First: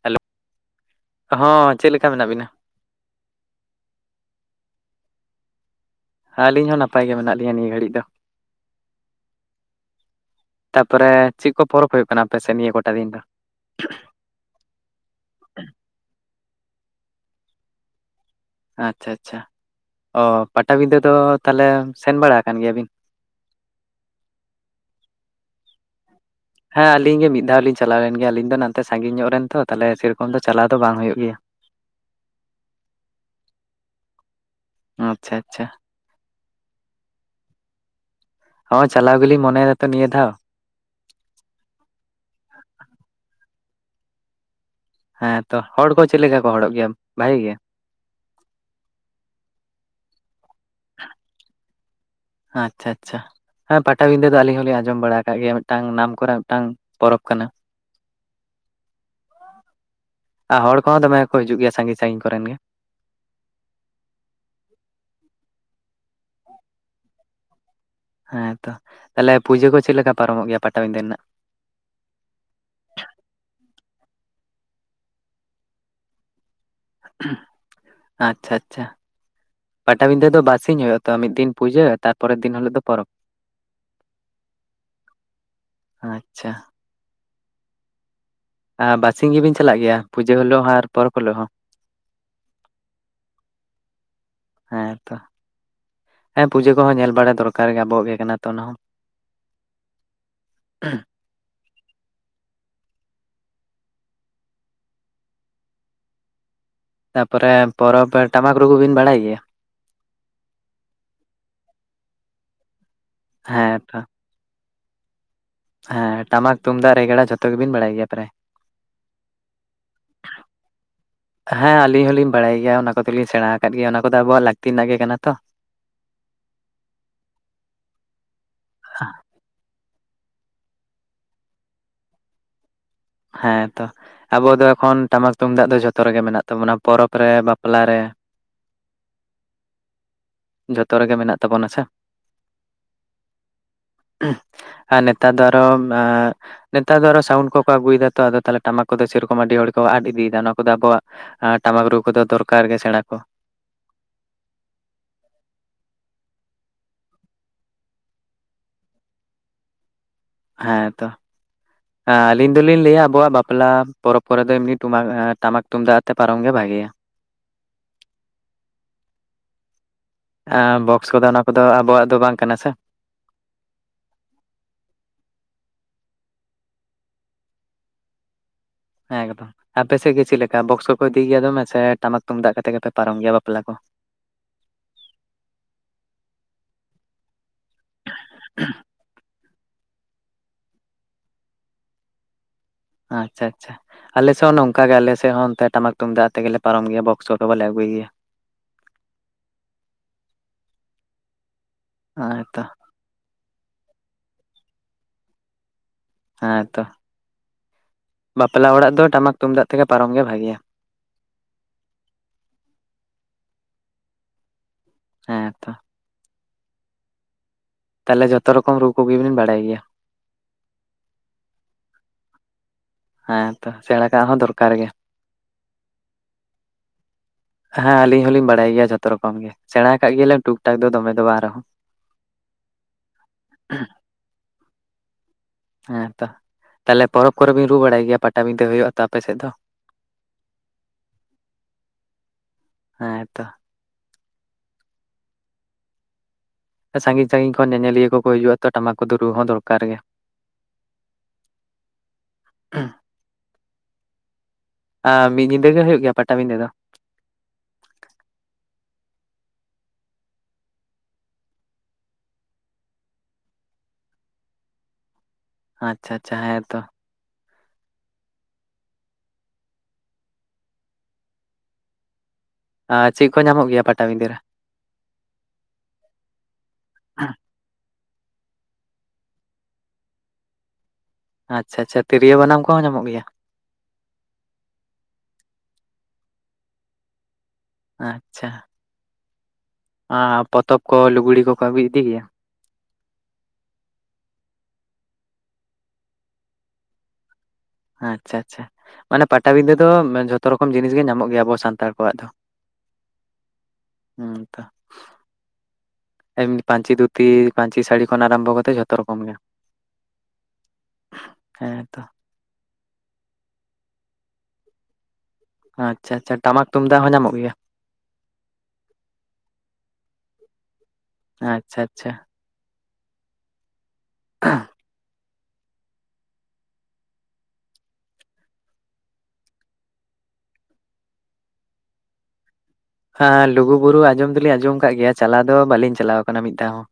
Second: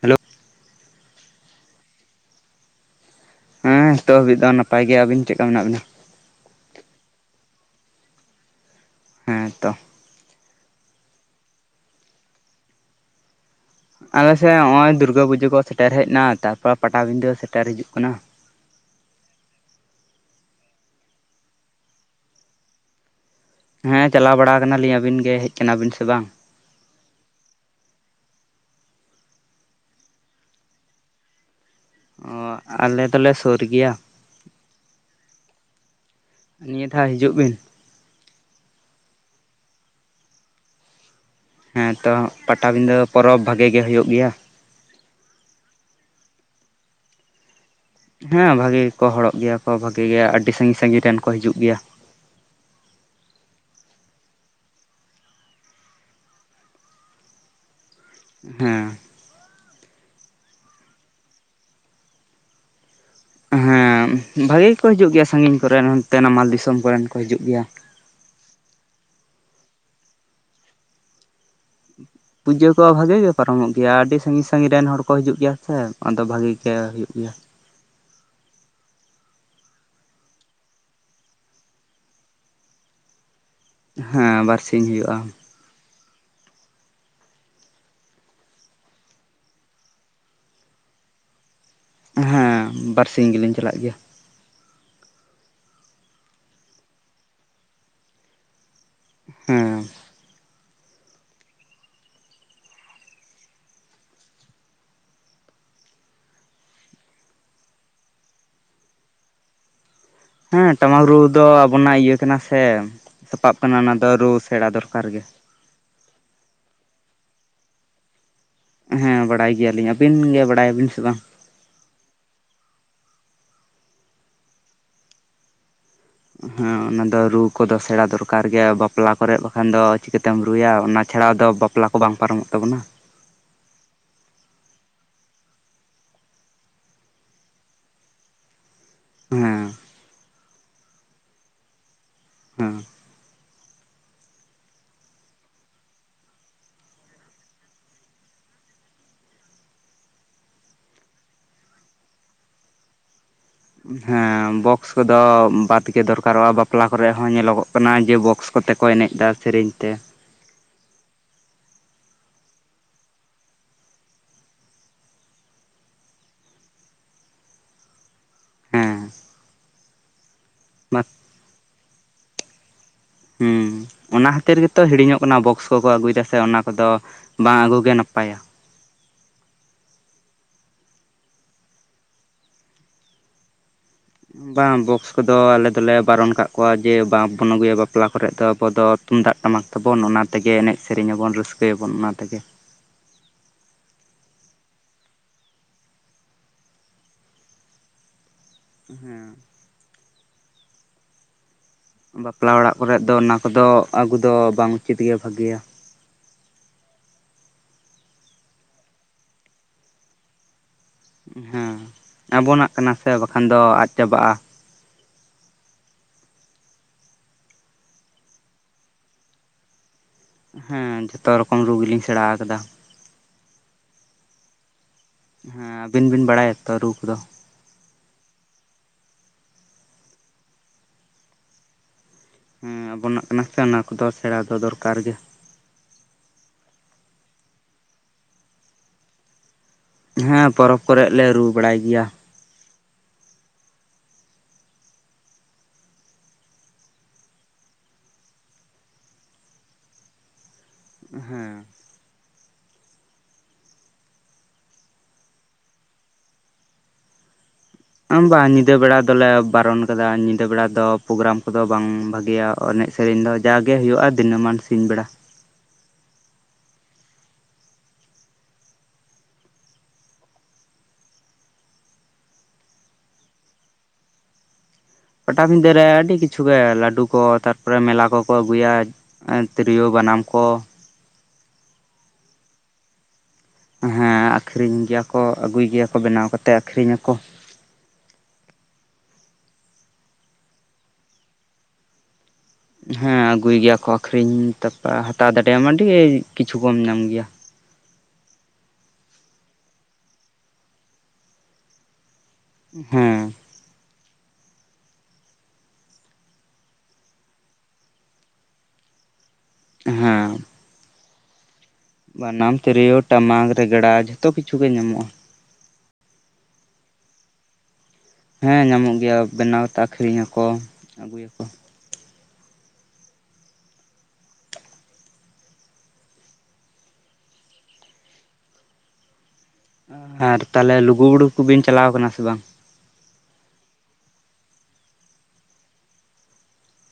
Hello ᱦᱚᱸ ᱪᱮᱫ ᱞᱮᱠᱟ ᱢᱮᱱᱟᱜ ᱵᱤᱱᱟ? ᱦᱮᱸ ᱱᱤᱛᱚᱜ ᱦᱟᱹᱵᱤᱡ ᱫᱚ ᱱᱟᱯᱟᱭ ᱜᱮ‌ ᱟᱵᱤᱱ ᱪᱮᱫ ᱞᱮᱠᱟ ᱢᱮᱱᱟᱜ ᱵᱤᱱᱟ? ᱟᱹᱞᱤᱧ ᱦᱚᱸ ᱱᱟᱯᱟᱭ ᱜᱮ ᱢᱮᱱᱟᱜ ᱞᱤᱧᱟᱹ ᱱᱤᱭᱟᱹ ᱜᱷᱟᱹᱲᱤᱡ ᱫᱚ ᱦᱮᱸ ᱛᱚ ᱛᱟᱯᱚᱨᱮ ᱪᱮᱫ ᱠᱚ ᱯᱚᱨᱚᱵᱽ ᱦᱩᱭᱩᱜ ᱠᱟᱱᱟ ᱟᱯᱮ ᱥᱮᱫ ᱱᱤᱭᱟᱹ ᱠᱚᱴᱟ ᱫᱤᱱ ᱫᱚ ᱟᱞᱮ ᱥᱮᱫ ᱦᱚᱸᱜ-ᱚᱭ ᱫᱩᱨᱜᱟᱹ ᱯᱩᱡᱟᱹ ᱠᱚ ᱥᱮᱴᱮᱨ ᱦᱮᱡ ᱮᱱᱟ ᱛᱟᱯᱚᱨᱮ ᱯᱟᱴᱟᱵᱤᱸᱫᱷᱟᱹ ᱥᱮᱴᱮᱨ ᱦᱤᱡᱩᱜ ᱠᱟᱱᱟ ᱟᱪᱪᱷᱟ ᱟᱪᱪᱷᱟ ᱚᱻ ᱯᱟᱴᱟᱵᱤᱫᱟᱹ ᱫᱚ ᱛᱟᱦᱞᱮ ᱥᱮᱱ ᱵᱟᱲᱟ ᱠᱟᱱ ᱜᱮᱭᱟᱵᱤᱱ ᱦᱮᱸ ᱪᱟᱞᱟᱣ ᱵᱟᱲᱟ ᱟᱠᱟᱱᱟᱞᱤᱧ ᱟᱹᱵᱤᱱ ᱜᱮ ᱦᱮᱡ ᱠᱟᱱᱟᱵᱤᱱ ᱥᱮ ᱵᱟᱝ ᱦᱮᱸ ᱟᱞᱤᱧ ᱜᱮ ᱢᱤᱫ ᱫᱷᱟᱣ ᱞᱤᱧ ᱪᱟᱞᱟᱣ ᱞᱮᱱ ᱜᱮᱭᱟ ᱟᱞᱤᱧ ᱫᱚ ᱱᱛᱮ ᱥᱟᱺᱜᱤᱧ ᱧᱚᱜ ᱨᱮᱱ ᱛᱚ ᱛᱟᱦᱞᱮ ᱥᱮᱨᱚᱠᱚᱢ ᱫᱚ ᱪᱟᱞᱟᱣ ᱫᱚ ᱵᱟᱝ ᱦᱩᱭᱩᱜ ᱜᱮᱭᱟ ᱚ ᱟᱞᱮ ᱫᱚᱞᱮ ᱥᱩᱨ ᱜᱮᱭᱟ ᱟᱪᱪᱷᱟ ᱟᱪᱪᱷᱟ ᱱᱤᱭᱟᱹ ᱫᱷᱟᱣ ᱦᱤᱡᱩᱜ ᱵᱤᱱ ᱦᱚᱸ ᱪᱟᱞᱟᱣ ᱜᱮᱞᱤᱧ ᱢᱚᱱᱮᱭ ᱮᱫᱟ ᱛᱚ ᱱᱤᱭᱟᱹ ᱫᱷᱟᱣ ᱦᱮᱸ ᱛᱚ ᱯᱟᱴᱟᱵᱤᱸᱫᱷᱟᱹ ᱯᱚᱨᱚᱵᱽ ᱵᱷᱟᱜᱤ ᱜᱮ ᱦᱩᱭᱩᱜ ᱜᱮᱭᱟ ᱦᱮᱸ ᱛᱚ ᱦᱚᱲ ᱠᱚ ᱪᱮᱫ ᱞᱮᱠᱟ ᱠᱚ ᱦᱚᱲᱚᱜ ᱜᱮᱭᱟ ᱵᱷᱟᱜᱤ ᱜᱮ ᱦᱮᱸ ᱵᱷᱟᱜᱤ ᱜᱮ ᱠᱚ ᱦᱚᱲᱚᱜ ᱜᱮᱭᱟ ᱠᱚ ᱵᱷᱟᱜᱤ ᱜᱮ, ᱟᱹᱰᱤ ᱥᱟᱺᱜᱤᱧ ᱥᱟᱺᱜᱤᱧ ᱨᱮᱱ ᱠᱚ ᱦᱤᱡᱩᱜ ᱜᱮᱭᱟ ᱟᱪᱪᱷᱟ ᱟᱪᱪᱷᱟ ᱦᱮᱸ ᱯᱟᱴᱟᱵᱤᱸᱫᱷᱟᱹ ᱫᱚ ᱟᱞᱤᱧ ᱦᱚᱸᱞᱤᱧ ᱟᱸᱡᱚᱢ ᱵᱟᱲᱟ ᱟᱠᱟᱫ ᱜᱮᱭᱟ ᱢᱤᱫᱴᱟᱝ ᱱᱟᱢ ᱠᱚᱨᱟ ᱢᱤᱫᱴᱟᱝ ᱯᱚᱨᱚᱵᱽ ᱠᱟᱱᱟ ᱦᱮᱸ ᱟᱨ ᱦᱚᱲ ᱠᱚᱦᱚᱸ ᱫᱚᱢᱮ ᱠᱚ ᱦᱤᱡᱩᱜ ᱜᱮᱭᱟ ᱥᱟᱺᱜᱤᱧ ᱥᱟᱺᱤᱧ ᱠᱚᱨᱮᱱ ᱜᱮ ᱦᱮᱸ ᱵᱷᱟᱜᱤ ᱜᱮᱠᱚ ᱦᱤᱡᱩᱜ ᱜᱮᱭᱟ ᱥᱟᱺᱜᱤᱧ ᱠᱚᱨᱮᱱ ᱦᱟᱱᱛᱮ ᱱᱟᱢᱟᱞ ᱫᱤᱥᱚᱢ ᱠᱚᱨᱮᱱ ᱠᱚ ᱦᱤᱡᱩᱜ ᱜᱮᱭᱟ ᱦᱮᱸ ᱛᱚ ᱛᱟᱦᱞᱮ ᱯᱩᱡᱟᱹ ᱠᱚ ᱪᱮᱫ ᱞᱮᱠᱟ ᱯᱟᱨᱚᱢᱚᱜ ᱜᱮᱭᱟ ᱯᱟᱴᱟᱵᱤᱸᱫᱷᱟᱹ ᱨᱮᱱᱟᱜ ᱯᱩᱡᱟᱹ ᱠᱚ ᱵᱷᱟᱜᱤ ᱜᱮ ᱯᱟᱨᱚᱢᱚᱜ ᱜᱮᱭᱟ ᱟᱹᱰᱤ ᱥᱟᱺᱜᱤᱧ ᱥᱟᱺᱜᱤᱧ ᱨᱮᱱ ᱦᱚᱲ ᱠᱚ ᱦᱤᱡᱩᱜ ᱜᱮᱭᱟ ᱥᱮ ᱟᱫᱚ ᱵᱷᱟᱜᱤ ᱜᱮ ᱦᱩᱭᱩᱜ ᱜᱮᱭᱟ ᱟᱪᱪᱷᱟ ᱟᱪᱪᱷᱟ ᱯᱟᱴᱟᱵᱤᱸᱫᱷᱟᱹ ᱫᱚ ᱵᱟᱨᱥᱤᱧ ᱦᱩᱭᱩᱜᱼᱟ ᱛᱚ ᱢᱤᱫ ᱫᱤᱱ ᱯᱩᱡᱟᱹ, ᱛᱟᱨᱯᱚᱨᱮᱨ ᱫᱤᱱ ᱦᱤᱞᱳᱜ ᱫᱚ ᱯᱚᱨᱚᱵᱽ ᱦᱮᱸ ᱵᱟᱨᱥᱤᱧ ᱦᱩᱭᱩᱜᱼᱟ ᱟᱪᱪᱷᱟ ᱟᱻ ᱵᱟᱨᱥᱤᱧ ᱜᱮᱵᱤᱱ ᱪᱟᱞᱟᱜ ᱜᱮᱭᱟ ᱯᱩᱡᱟᱹ ᱦᱤᱞᱳᱜ ᱦᱚᱸ ᱟᱨ ᱯᱚᱨᱚᱵᱽ ᱦᱤᱞᱳᱜ ᱦᱚᱸ ᱦᱮᱸ ᱵᱟᱨᱥᱤᱧ ᱜᱮᱞᱤᱧ ᱪᱟᱞᱟᱜ ᱜᱮᱭᱟ ᱦᱮᱸ ᱛᱚ ᱦᱮᱸ ᱯᱩᱡᱟᱹ ᱠᱚᱦᱚᱸ ᱧᱮᱞ ᱵᱟᱲᱟ ᱫᱚᱨᱠᱟᱨ ᱜᱮᱭᱟ ᱟᱵᱚᱣᱟᱜ ᱜᱮ ᱠᱟᱱᱟ ᱛᱚ ᱚᱱᱟᱦᱚᱸ ᱦᱮᱸ ᱦᱮᱸ [unintelligible] ᱛᱟᱨᱯᱚᱨᱮ ᱯᱚᱨᱚᱵᱽ ᱴᱟᱢᱟᱠ ᱨᱩ ᱠᱚ ᱵᱤᱱ ᱵᱟᱲᱟᱭ ᱜᱮᱭᱟ ᱦᱮᱸ ᱴᱟᱢᱟᱠ ᱨᱩ ᱫᱚ ᱟᱵᱚᱱᱟᱜ ᱤᱭᱟᱹ ᱠᱟᱱᱟ ᱥᱮ ᱥᱟᱯᱟᱵᱽ ᱠᱟᱱᱟ ᱦᱮᱸ ᱚᱱᱟ ᱛᱚ ᱫᱚ ᱨᱩ ᱥᱮᱬᱟ ᱫᱚᱨᱠᱟᱨ ᱜᱮ ᱦᱮᱸ ᱴᱟᱢᱟᱠ ᱛᱩᱢᱫᱟᱜ ᱨᱮᱜᱽᱲᱟ ᱡᱷᱚᱛᱚ ᱜᱮᱵᱤᱱ ᱵᱟᱲᱟᱭ ᱜᱮᱭᱟ ᱯᱨᱟᱭ ᱦᱮᱸ ᱵᱟᱲᱟᱭ ᱜᱮᱭᱟᱞᱤᱧ ᱟᱹᱵᱤᱱ ᱜᱮ ᱵᱟᱲᱟᱭᱟᱵᱤᱱ ᱥᱮ ᱵᱟᱝ ᱦᱮᱸ ᱟᱞᱤᱧ ᱦᱚᱞᱤᱧ ᱵᱟᱲᱟᱭ ᱜᱮᱭᱟ ᱚᱱᱟ ᱠᱚᱫᱚᱞᱤᱧ ᱥᱮᱬᱟ ᱟᱠᱟᱫ ᱜᱮᱭᱟ ᱚᱱᱟ ᱠᱚᱫᱚ ᱟᱵᱚᱣᱟᱜ ᱞᱟᱹᱠᱛᱤ ᱨᱮᱱᱟᱜ ᱜᱮ ᱠᱟᱱᱟ ᱛᱚ ᱦᱮᱸ ᱚᱱᱟᱫᱚ ᱨᱩ ᱠᱚᱫᱚ ᱥᱮᱬᱟ ᱫᱚᱨᱠᱟᱨ ᱜᱮᱭᱟ ᱵᱟᱯᱞᱟ ᱠᱚᱨᱮᱫ ᱵᱟᱠᱷᱟᱱ ᱫᱚ ᱪᱤᱠᱟᱹᱛᱮᱢ ᱨᱩᱭᱟ ᱚᱱᱟ ᱪᱷᱟᱲᱟ ᱫᱚ ᱵᱟᱯᱞᱟ ᱵᱟᱯᱞᱟ ᱠᱚ ᱵᱟᱝ ᱯᱟᱨᱚᱢᱚᱜ ᱛᱟᱵᱚᱱᱟ ᱦᱮᱸ ᱛᱚ ᱟᱵᱚ ᱫᱚ ᱮᱠᱷᱚᱱ ᱴᱟᱢᱟᱠ ᱛᱩᱢᱫᱟᱜ ᱫᱚ ᱡᱷᱚᱛᱚ ᱨᱮᱜᱮ ᱢᱮᱱᱟᱜ ᱛᱟᱵᱚᱱᱟ ᱯᱚᱨᱚᱵᱽ ᱨᱮ ᱵᱟᱯᱞᱟ ᱨᱮ ᱦᱮᱸ ᱡᱷᱚᱛᱚ ᱨᱮᱜᱮ ᱢᱮᱱᱟᱜ ᱛᱟᱵᱚᱱᱟ ᱥᱮ ᱦᱩᱸ ᱟᱨ ᱱᱮᱛᱟᱨ ᱫᱚ ᱟᱨᱚ ᱱᱮᱛᱟᱨ ᱫᱚ ᱟᱨᱚ ᱥᱟᱣᱩᱱᱰ ᱠᱚᱠᱚ ᱟᱹᱜᱩᱭ ᱫᱟ ᱛᱚ ᱟᱫᱚ ᱛᱟᱦᱚᱞᱮ ᱴᱟᱢᱟᱠ ᱠᱚᱫᱚ ᱥᱮᱨᱚᱠᱚᱢ ᱟᱹᱰᱤ ᱦᱚᱲ ᱠᱚ ᱟᱫ ᱤᱫᱤᱭᱮᱫᱟ ᱱᱚᱣᱟ ᱠᱚᱫᱚ ᱟᱵᱚᱣᱟᱜ ᱟᱨ ᱴᱟᱢᱟᱠ ᱨᱩ ᱠᱚᱫᱚ ᱫᱚᱨᱠᱟᱨ ᱜᱮ ᱥᱮᱬᱟ ᱠᱚ ᱦᱮᱸ ᱵᱚᱠᱥ ᱠᱚᱫᱚ ᱵᱟᱫᱽ ᱜᱮ ᱫᱚᱨᱠᱟᱨᱚᱜᱼᱟ ᱵᱟᱯᱞᱟ ᱠᱚᱨᱮ ᱦᱚᱸ ᱧᱮᱞᱚᱜᱚᱜ ᱠᱟᱱᱟ ᱡᱮ ᱵᱚᱠᱥ ᱠᱚᱛᱮ ᱠᱚ ᱮᱱᱮᱡ ᱫᱟ ᱥᱮᱨᱮᱧ ᱛᱮ ᱦᱮᱸ ᱛᱚ ᱟᱞᱤᱧ ᱫᱚᱞᱤᱧ ᱞᱟᱹᱭᱟ ᱟᱵᱚᱣᱟᱜ ᱵᱟᱯᱞᱟ ᱯᱚᱨᱚᱵᱽ ᱠᱚᱨᱮ ᱫᱚ ᱮᱢᱱᱤ ᱴᱩᱢᱟᱠ ᱮᱸ ᱴᱟᱢᱟᱠ ᱛᱩᱢᱫᱟᱜ ᱟᱛᱮ ᱯᱟᱨᱚᱢ ᱜᱮ ᱵᱷᱟᱜᱮᱭᱟ ᱦᱮᱸ ᱟᱸ ᱵᱚᱠᱥ ᱠᱚᱫᱚ ᱚᱱᱟ ᱠᱚᱫᱚ ᱟᱵᱚᱣᱟᱜ ᱫᱚ ᱵᱟᱝ ᱠᱟᱱᱟ ᱥᱮ ᱦᱩᱸ ᱚᱱᱟ ᱠᱷᱟᱹᱛᱤᱨ ᱜᱮᱛᱚ ᱦᱤᱲᱤᱧ ᱚᱜ ᱠᱟᱱᱟ ᱵᱚᱠᱥ ᱠᱚᱠᱚ ᱟᱹᱜᱩᱭ ᱫᱟᱥᱮ ᱚᱱᱟ ᱠᱚᱫᱚ ᱵᱟᱝ ᱟᱹᱜᱩ ᱜᱮ ᱱᱟᱯᱟᱭᱟ ᱮᱠᱫᱚᱢ ᱟᱯᱮ ᱥᱮᱫ ᱜᱮ ᱪᱮᱫ ᱞᱮᱠᱟ ᱵᱚᱠᱥ ᱠᱚᱠᱚ ᱤᱫᱤᱭ ᱜᱮᱭᱟ ᱫᱚᱢᱮ ᱥᱮ ᱴᱟᱢᱟᱠ ᱛᱩᱢᱫᱟᱜ ᱠᱟᱛᱮ ᱜᱮᱯᱮ ᱯᱟᱨᱚᱢ ᱜᱮᱭᱟ ᱵᱟᱯᱞᱟ ᱠᱚᱦᱚᱸ ᱵᱟᱝ ᱵᱚᱠᱥ ᱠᱚᱫᱚ ᱟᱞᱮ ᱫᱚᱞᱮ ᱵᱟᱨᱚᱱ ᱠᱟᱜ ᱠᱚᱣᱟ ᱡᱮ ᱵᱟᱝ ᱵᱚᱱ ᱟᱹᱜᱩᱭᱟ ᱵᱟᱯᱞᱟ ᱠᱚᱨᱮ ᱫᱚ ᱟᱵᱚ ᱫᱚ ᱛᱩᱢᱫᱟᱜ ᱴᱟᱢᱟᱠ ᱛᱟᱵᱚᱱ ᱚᱱᱟ ᱛᱮᱜᱮ ᱮᱱᱮᱡ ᱥᱮᱨᱮᱧ ᱟᱵᱚᱱ ᱨᱟᱹᱥᱠᱟᱹ ᱟᱵᱚᱱ ᱚᱱᱟ ᱛᱮᱜᱮ ᱟᱪᱪᱷᱟ ᱟᱪᱪᱷᱟ ᱟᱞᱮ ᱥᱚᱜ ᱱᱚᱝᱠᱟ ᱜᱮ ᱟᱞᱮ ᱥᱮᱫ ᱦᱚᱸ ᱚᱱᱛᱮ ᱴᱟᱢᱟᱠ ᱛᱩᱢᱫᱟᱜ ᱛᱮᱜᱮᱞᱮ ᱯᱟᱨᱚᱢ ᱜᱮᱭᱟ ᱵᱚᱠᱥ ᱠᱚ ᱦᱚᱸ ᱵᱟᱞᱮ ᱟᱜᱩᱭ ᱜᱮᱭᱟ ᱦᱮᱸ ᱵᱟᱯᱞᱟ ᱦᱮᱸᱛᱚ ᱚᱲᱟᱜ ᱠᱚᱨᱮ ᱫᱚ ᱚᱱᱟ ᱠᱚᱫᱚ ᱟᱹᱜᱩ ᱫᱚ ᱵᱟᱝ ᱩᱪᱤᱛ ᱜᱮᱭᱟ ᱵᱷᱟᱜᱤᱭᱟ ᱦᱮᱸ ᱛᱚ ᱵᱟᱯᱞᱟ ᱚᱲᱟᱜ ᱫᱚ ᱴᱟᱢᱟᱠ ᱛᱩᱢᱫᱟᱜ ᱛᱮᱜᱮ ᱯᱟᱨᱚᱢ ᱜᱮ ᱵᱷᱟᱜᱮᱭᱟ ᱦᱮᱸ ᱟᱵᱚᱱᱟᱜ ᱠᱟᱱᱟ ᱥᱮ ᱵᱟᱠᱷᱟᱱ ᱫᱚ ᱟᱫ ᱪᱟᱵᱟᱜᱼᱟ ᱦᱮᱸ ᱛᱚ ᱛᱟᱦᱚᱞᱮ ᱡᱷᱚᱛᱚ ᱨᱚᱠᱚᱢ ᱨᱩ ᱠᱚᱜᱮ ᱵᱤᱱ ᱵᱟᱲᱟᱭ ᱜᱮᱭᱟ ᱦᱮᱸᱸ ᱡᱷᱚᱛᱚ ᱨᱚᱠᱚᱢ ᱨᱩ ᱜᱤᱞᱤᱧ ᱥᱮᱬᱟ ᱠᱟᱫᱟ ᱦᱮᱸ ᱛᱚ ᱥᱮᱬᱟ ᱠᱟᱜ ᱦᱚᱸ ᱫᱚᱨᱠᱟᱨ ᱜᱮ ᱦᱮᱸ ᱟᱹᱵᱤᱱ ᱵᱤᱱ ᱵᱟᱲᱟᱭᱟ ᱛᱚ ᱨᱩ ᱠᱚᱫᱚ ᱦᱮᱸ ᱟᱞᱤᱧ ᱦᱚᱞᱤᱧ ᱵᱟᱲᱟᱭ ᱜᱮᱭᱟ ᱡᱷᱚᱛᱚ ᱨᱚᱠᱚᱢ ᱜᱮ ᱥᱮᱬᱟ ᱠᱟᱜ ᱜᱮᱭᱟ ᱞᱤᱧ ᱴᱩᱠ ᱴᱟᱠ ᱫᱚ ᱫᱚᱢᱮ ᱫᱚ ᱵᱟᱝ ᱨᱮᱦᱚᱸ ᱦᱮᱸ ᱟᱵᱚᱱᱟᱜ ᱠᱟᱱᱟ ᱥᱮ ᱚᱱᱟ ᱠᱚᱫᱚ ᱥᱮᱬᱟ ᱫᱚ ᱫᱚᱨᱠᱟᱨ ᱜᱮ ᱦᱮᱸ ᱛᱚ ᱛᱟᱦᱚᱞᱮ ᱯᱚᱨᱚᱵᱽ ᱠᱚᱨᱮ ᱵᱤᱱ ᱨᱩ ᱵᱟᱲᱟᱭ ᱜᱮᱭᱟ ᱯᱟᱴᱟᱵᱤᱸᱫᱟᱹ ᱦᱩᱭᱩᱜᱼᱟ ᱛᱚ ᱟᱯᱮ ᱥᱮᱫ ᱫᱚ ᱦᱮᱸ ᱯᱚᱨᱚᱵᱽ ᱠᱚᱨᱮᱜ ᱞᱮ ᱨᱩ ᱵᱟᱲᱟᱭ ᱜᱮᱭᱟ ᱦᱮᱸ ᱛᱚ ᱥᱟᱺᱜᱤᱧ ᱥᱟᱺᱜᱤᱧ ᱠᱷᱚᱱ ᱧᱮᱧᱮᱞᱤᱭᱟᱹ ᱠᱚᱠᱚ ᱦᱤᱡᱩᱜᱼᱟ ᱛᱚ ᱴᱟᱢᱟᱠ ᱠᱚᱫᱚ ᱨᱩ ᱦᱚᱸ ᱫᱚᱨᱠᱟᱨ ᱜᱮ ᱦᱮᱸ [inaudible] ᱟ ᱢᱤᱫ ᱧᱤᱫᱟᱹ ᱜᱮ ᱦᱩᱭᱩᱜ ᱜᱮᱭᱟ ᱯᱟᱴᱟᱵᱤᱸᱫᱟᱹ ᱫᱚ ᱟᱢ ᱵᱟ ᱧᱤᱫᱟᱹ ᱵᱮᱲᱟ ᱫᱚ ᱞᱮ ᱵᱟᱨᱚᱱ ᱠᱟᱫᱟ ᱧᱤᱫᱟᱹ ᱵᱮᱲᱟ ᱫᱚ ᱯᱨᱳᱜᱨᱟᱢ ᱠᱚᱫᱚ ᱵᱟᱝ ᱵᱷᱟᱜᱮᱭᱟ᱾ ᱚᱱᱮᱡ ᱥᱮᱨᱮᱧ ᱫᱚ ᱡᱟᱜᱮ ᱦᱩᱭᱩᱜᱼᱟ ᱫᱤᱱᱟᱹ ᱢᱟᱱ ᱥᱤᱧ ᱵᱮᱲᱟ ᱟᱪᱪᱷᱟ ᱟᱪᱪᱷᱟ ᱦᱮᱸ ᱛᱚ ᱟ ᱪᱮᱫ ᱠᱚ ᱧᱟᱢᱚᱜ ᱜᱮᱭᱟ ᱯᱟᱴᱟᱵᱤᱸᱫᱟᱹ ᱨᱮ ᱯᱟᱴᱟᱵᱤᱸᱫᱟᱹ ᱨᱮ ᱟᱹᱰᱤ ᱠᱤᱪᱷᱩ ᱜᱮ ᱞᱟᱹᱰᱩ ᱠᱚ ᱛᱟᱨᱯᱚᱨᱮ ᱢᱮᱞᱟ ᱠᱚᱠᱚ ᱟᱹᱜᱩᱭᱟ ᱮᱸ ᱛᱤᱨᱤᱭᱳ ᱵᱟᱱᱟᱢ ᱠᱚ ᱟᱪᱪᱷᱟ ᱟᱪᱪᱷᱟ ᱛᱤᱨᱤᱭᱳ ᱵᱟᱱᱟᱢ ᱠᱚᱦᱚᱸ ᱧᱟᱢᱚᱜ ᱜᱮᱭᱟ ᱦᱮᱸ ᱟᱠᱷᱨᱤᱧ ᱜᱮᱭᱟ ᱠᱚ ᱟᱹᱜᱩᱭ ᱜᱮᱭᱟ ᱠᱚ ᱵᱮᱱᱟᱣ ᱠᱟᱛᱮ ᱟᱠᱷᱨᱤᱧ ᱟᱠᱚ ᱟᱪᱪᱷᱟ ᱟ ᱯᱚᱛᱚᱵᱽ ᱠᱚ ᱞᱩᱜᱽᱲᱤ ᱠᱚᱠᱚ ᱟᱹᱜᱩ ᱤᱫᱤ ᱜᱮᱭᱟ ᱦᱮᱸ ᱟᱹᱜᱩᱭ ᱜᱮᱭᱟ ᱠᱚ ᱟᱠᱷᱨᱤᱧ ᱛᱟᱯ ᱦᱟᱛᱟᱣ ᱫᱟᱲᱮᱭᱟᱢ ᱟᱹᱰᱤ ᱠᱤᱪᱷᱩ ᱠᱚᱢ ᱧᱟᱢ ᱜᱮᱭᱟ ᱟᱪᱪᱷᱟ ᱟᱪᱪᱷᱟ ᱢᱟᱱᱮ ᱯᱟᱴᱟᱵᱤᱸᱫᱟᱹ ᱫᱚ ᱡᱷᱚᱛᱚ ᱨᱚᱠᱚᱢ ᱡᱤᱱᱤᱥ ᱜᱮ ᱧᱟᱢᱚᱜ ᱜᱮᱭᱟ ᱟᱵᱚ ᱥᱟᱱᱛᱟᱲ ᱠᱚᱣᱟᱜ ᱫᱚ ᱦᱮᱸ ᱦᱚᱸ [unintelligible] ᱮᱢ ᱯᱟᱹᱧᱪᱤ ᱫᱷᱩᱛᱤ ᱯᱟᱹᱧᱪᱤ ᱥᱟᱹᱲᱤ ᱠᱷᱚᱱ ᱟᱨᱟᱢᱵᱷᱚ ᱠᱟᱛᱮᱫ ᱡᱷᱚᱛᱚ ᱨᱚᱠᱚᱢ ᱜᱮ ᱦᱮᱸᱻ ᱦᱮᱸᱛᱚ ᱵᱟᱱᱟᱢ ᱛᱤᱨᱭᱳ ᱴᱟᱢᱟᱠ ᱨᱮᱜᱽᱲᱟ ᱡᱷᱚᱛᱚ ᱠᱤᱪᱷᱩ ᱜᱮ ᱧᱟᱢᱚᱜᱼᱟ᱾ ᱟᱪᱪᱷᱟ ᱟᱪᱪᱷᱟ ᱴᱟᱢᱟᱠ ᱛᱩᱢᱫᱟᱜ ᱦᱚᱸ ᱧᱟᱢᱚᱜ ᱜᱮᱭᱟ᱾ ᱦᱮᱸ ᱧᱟᱢᱚᱜ ᱜᱮᱭᱟ ᱵᱮᱱᱟᱣ ᱛᱮ ᱟᱠᱷᱨᱤᱧ ᱧᱟᱠᱚ᱾ ᱟᱪᱪᱷᱟ ᱟᱪᱪᱷᱟ [inaudible] ᱟᱨ ᱛᱟᱦᱚᱞᱮ ᱞᱩᱜᱩ ᱵᱩᱲᱩ ᱠᱩᱵᱤᱱ ᱪᱟᱞᱟᱣ ᱠᱟᱱᱟ ᱥᱮ ᱵᱟᱝ? ᱟᱸᱻ ᱞᱩᱜᱩ ᱵᱩᱨᱩ ᱟᱸᱡᱚᱢ ᱫᱚᱞᱤᱧ ᱟᱸᱡᱚᱢ ᱟᱠᱟᱫ ᱜᱮᱭᱟ ᱪᱟᱞᱟᱣ ᱫᱚ ᱵᱟᱹᱞᱤᱧ ᱪᱟᱞᱟᱣ ᱟᱠᱟᱱᱟ ᱢᱤᱫ ᱫᱷᱟᱣ ᱦᱚᱸ᱾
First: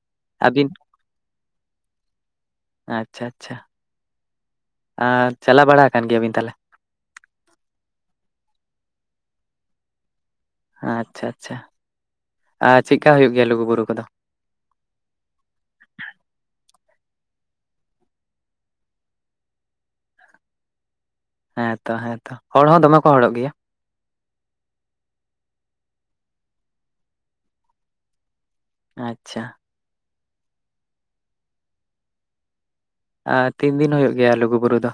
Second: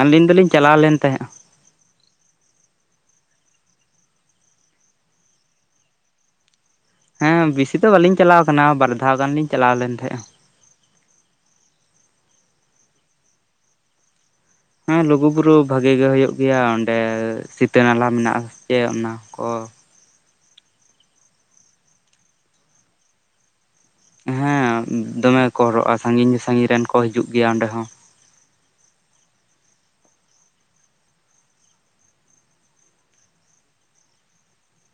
ᱟᱹᱞᱤᱧ ᱫᱚᱞᱤᱧ ᱟᱹᱵᱤᱱ ᱪᱟᱞᱟᱣ ᱞᱮᱱ ᱛᱟᱦᱮᱸᱫᱼᱟ᱾ ᱟᱪᱪᱷᱟ ᱟᱪᱪᱷᱟ ᱟᱸᱻ ᱪᱟᱞᱟᱣ ᱵᱟᱲᱟ ᱟᱠᱟᱱ ᱜᱮᱭᱟᱵᱤᱱ ᱛᱟᱦᱚᱞᱮ? ᱦᱮᱸ ᱵᱤᱥᱤ ᱫᱚ ᱵᱟᱹᱞᱤᱧ ᱪᱟᱞᱟᱣ ᱟᱠᱟᱱᱟ ᱵᱟᱨ ᱫᱷᱟᱣ ᱜᱟᱱ ᱞᱤᱧ ᱪᱟᱞᱟᱣ ᱞᱮᱱ ᱛᱟᱦᱮᱸᱜᱼᱟ᱾ ᱟᱪᱪᱷᱟ ᱟᱪᱪᱷᱟ ᱟ ᱪᱮᱠᱟ ᱦᱩᱭᱩᱜ ᱜᱮᱭᱟ ᱞᱩᱜᱩ ᱵᱩᱨᱩ ᱠᱚᱫᱚ? ᱦᱮᱸ ᱞᱩᱜᱩ ᱵᱩᱨᱩ ᱵᱷᱟᱜᱮ ᱜᱮ ᱦᱩᱭᱩᱜ ᱜᱮᱭᱟ᱾ ᱚᱸᱰᱮ ᱥᱤᱛᱟᱹ ᱱᱟᱞᱟ ᱢᱮᱱᱟᱜᱼᱟ᱾ ᱪᱮ ᱚᱱᱟ ᱠᱚ ᱦᱮᱸᱛᱚ ᱦᱮᱸᱛᱚ ᱦᱚᱲ ᱦᱚᱸ ᱫᱚᱢᱮ ᱠᱚ ᱦᱚᱲᱚᱜ ᱜᱮᱭᱟ᱾ ᱦᱮᱸ ᱫᱚᱢᱮ ᱠᱚ ᱦᱚᱨᱚᱜᱼᱟ ᱥᱟᱺᱜᱤᱧ ᱥᱟᱺᱜᱤᱧ ᱨᱮᱱ ᱠᱚ ᱦᱤᱡᱩᱜ ᱜᱮᱭᱟ ᱚᱸᱰᱮ ᱦᱚᱸ᱾ ᱟᱪᱪᱷᱟ ᱟᱨ ᱛᱤᱱ ᱫᱤᱱ ᱦᱩᱭᱩᱜ ᱜᱮᱭᱟ ᱞᱩᱜᱩ ᱵᱩᱨᱩ ᱫᱚ?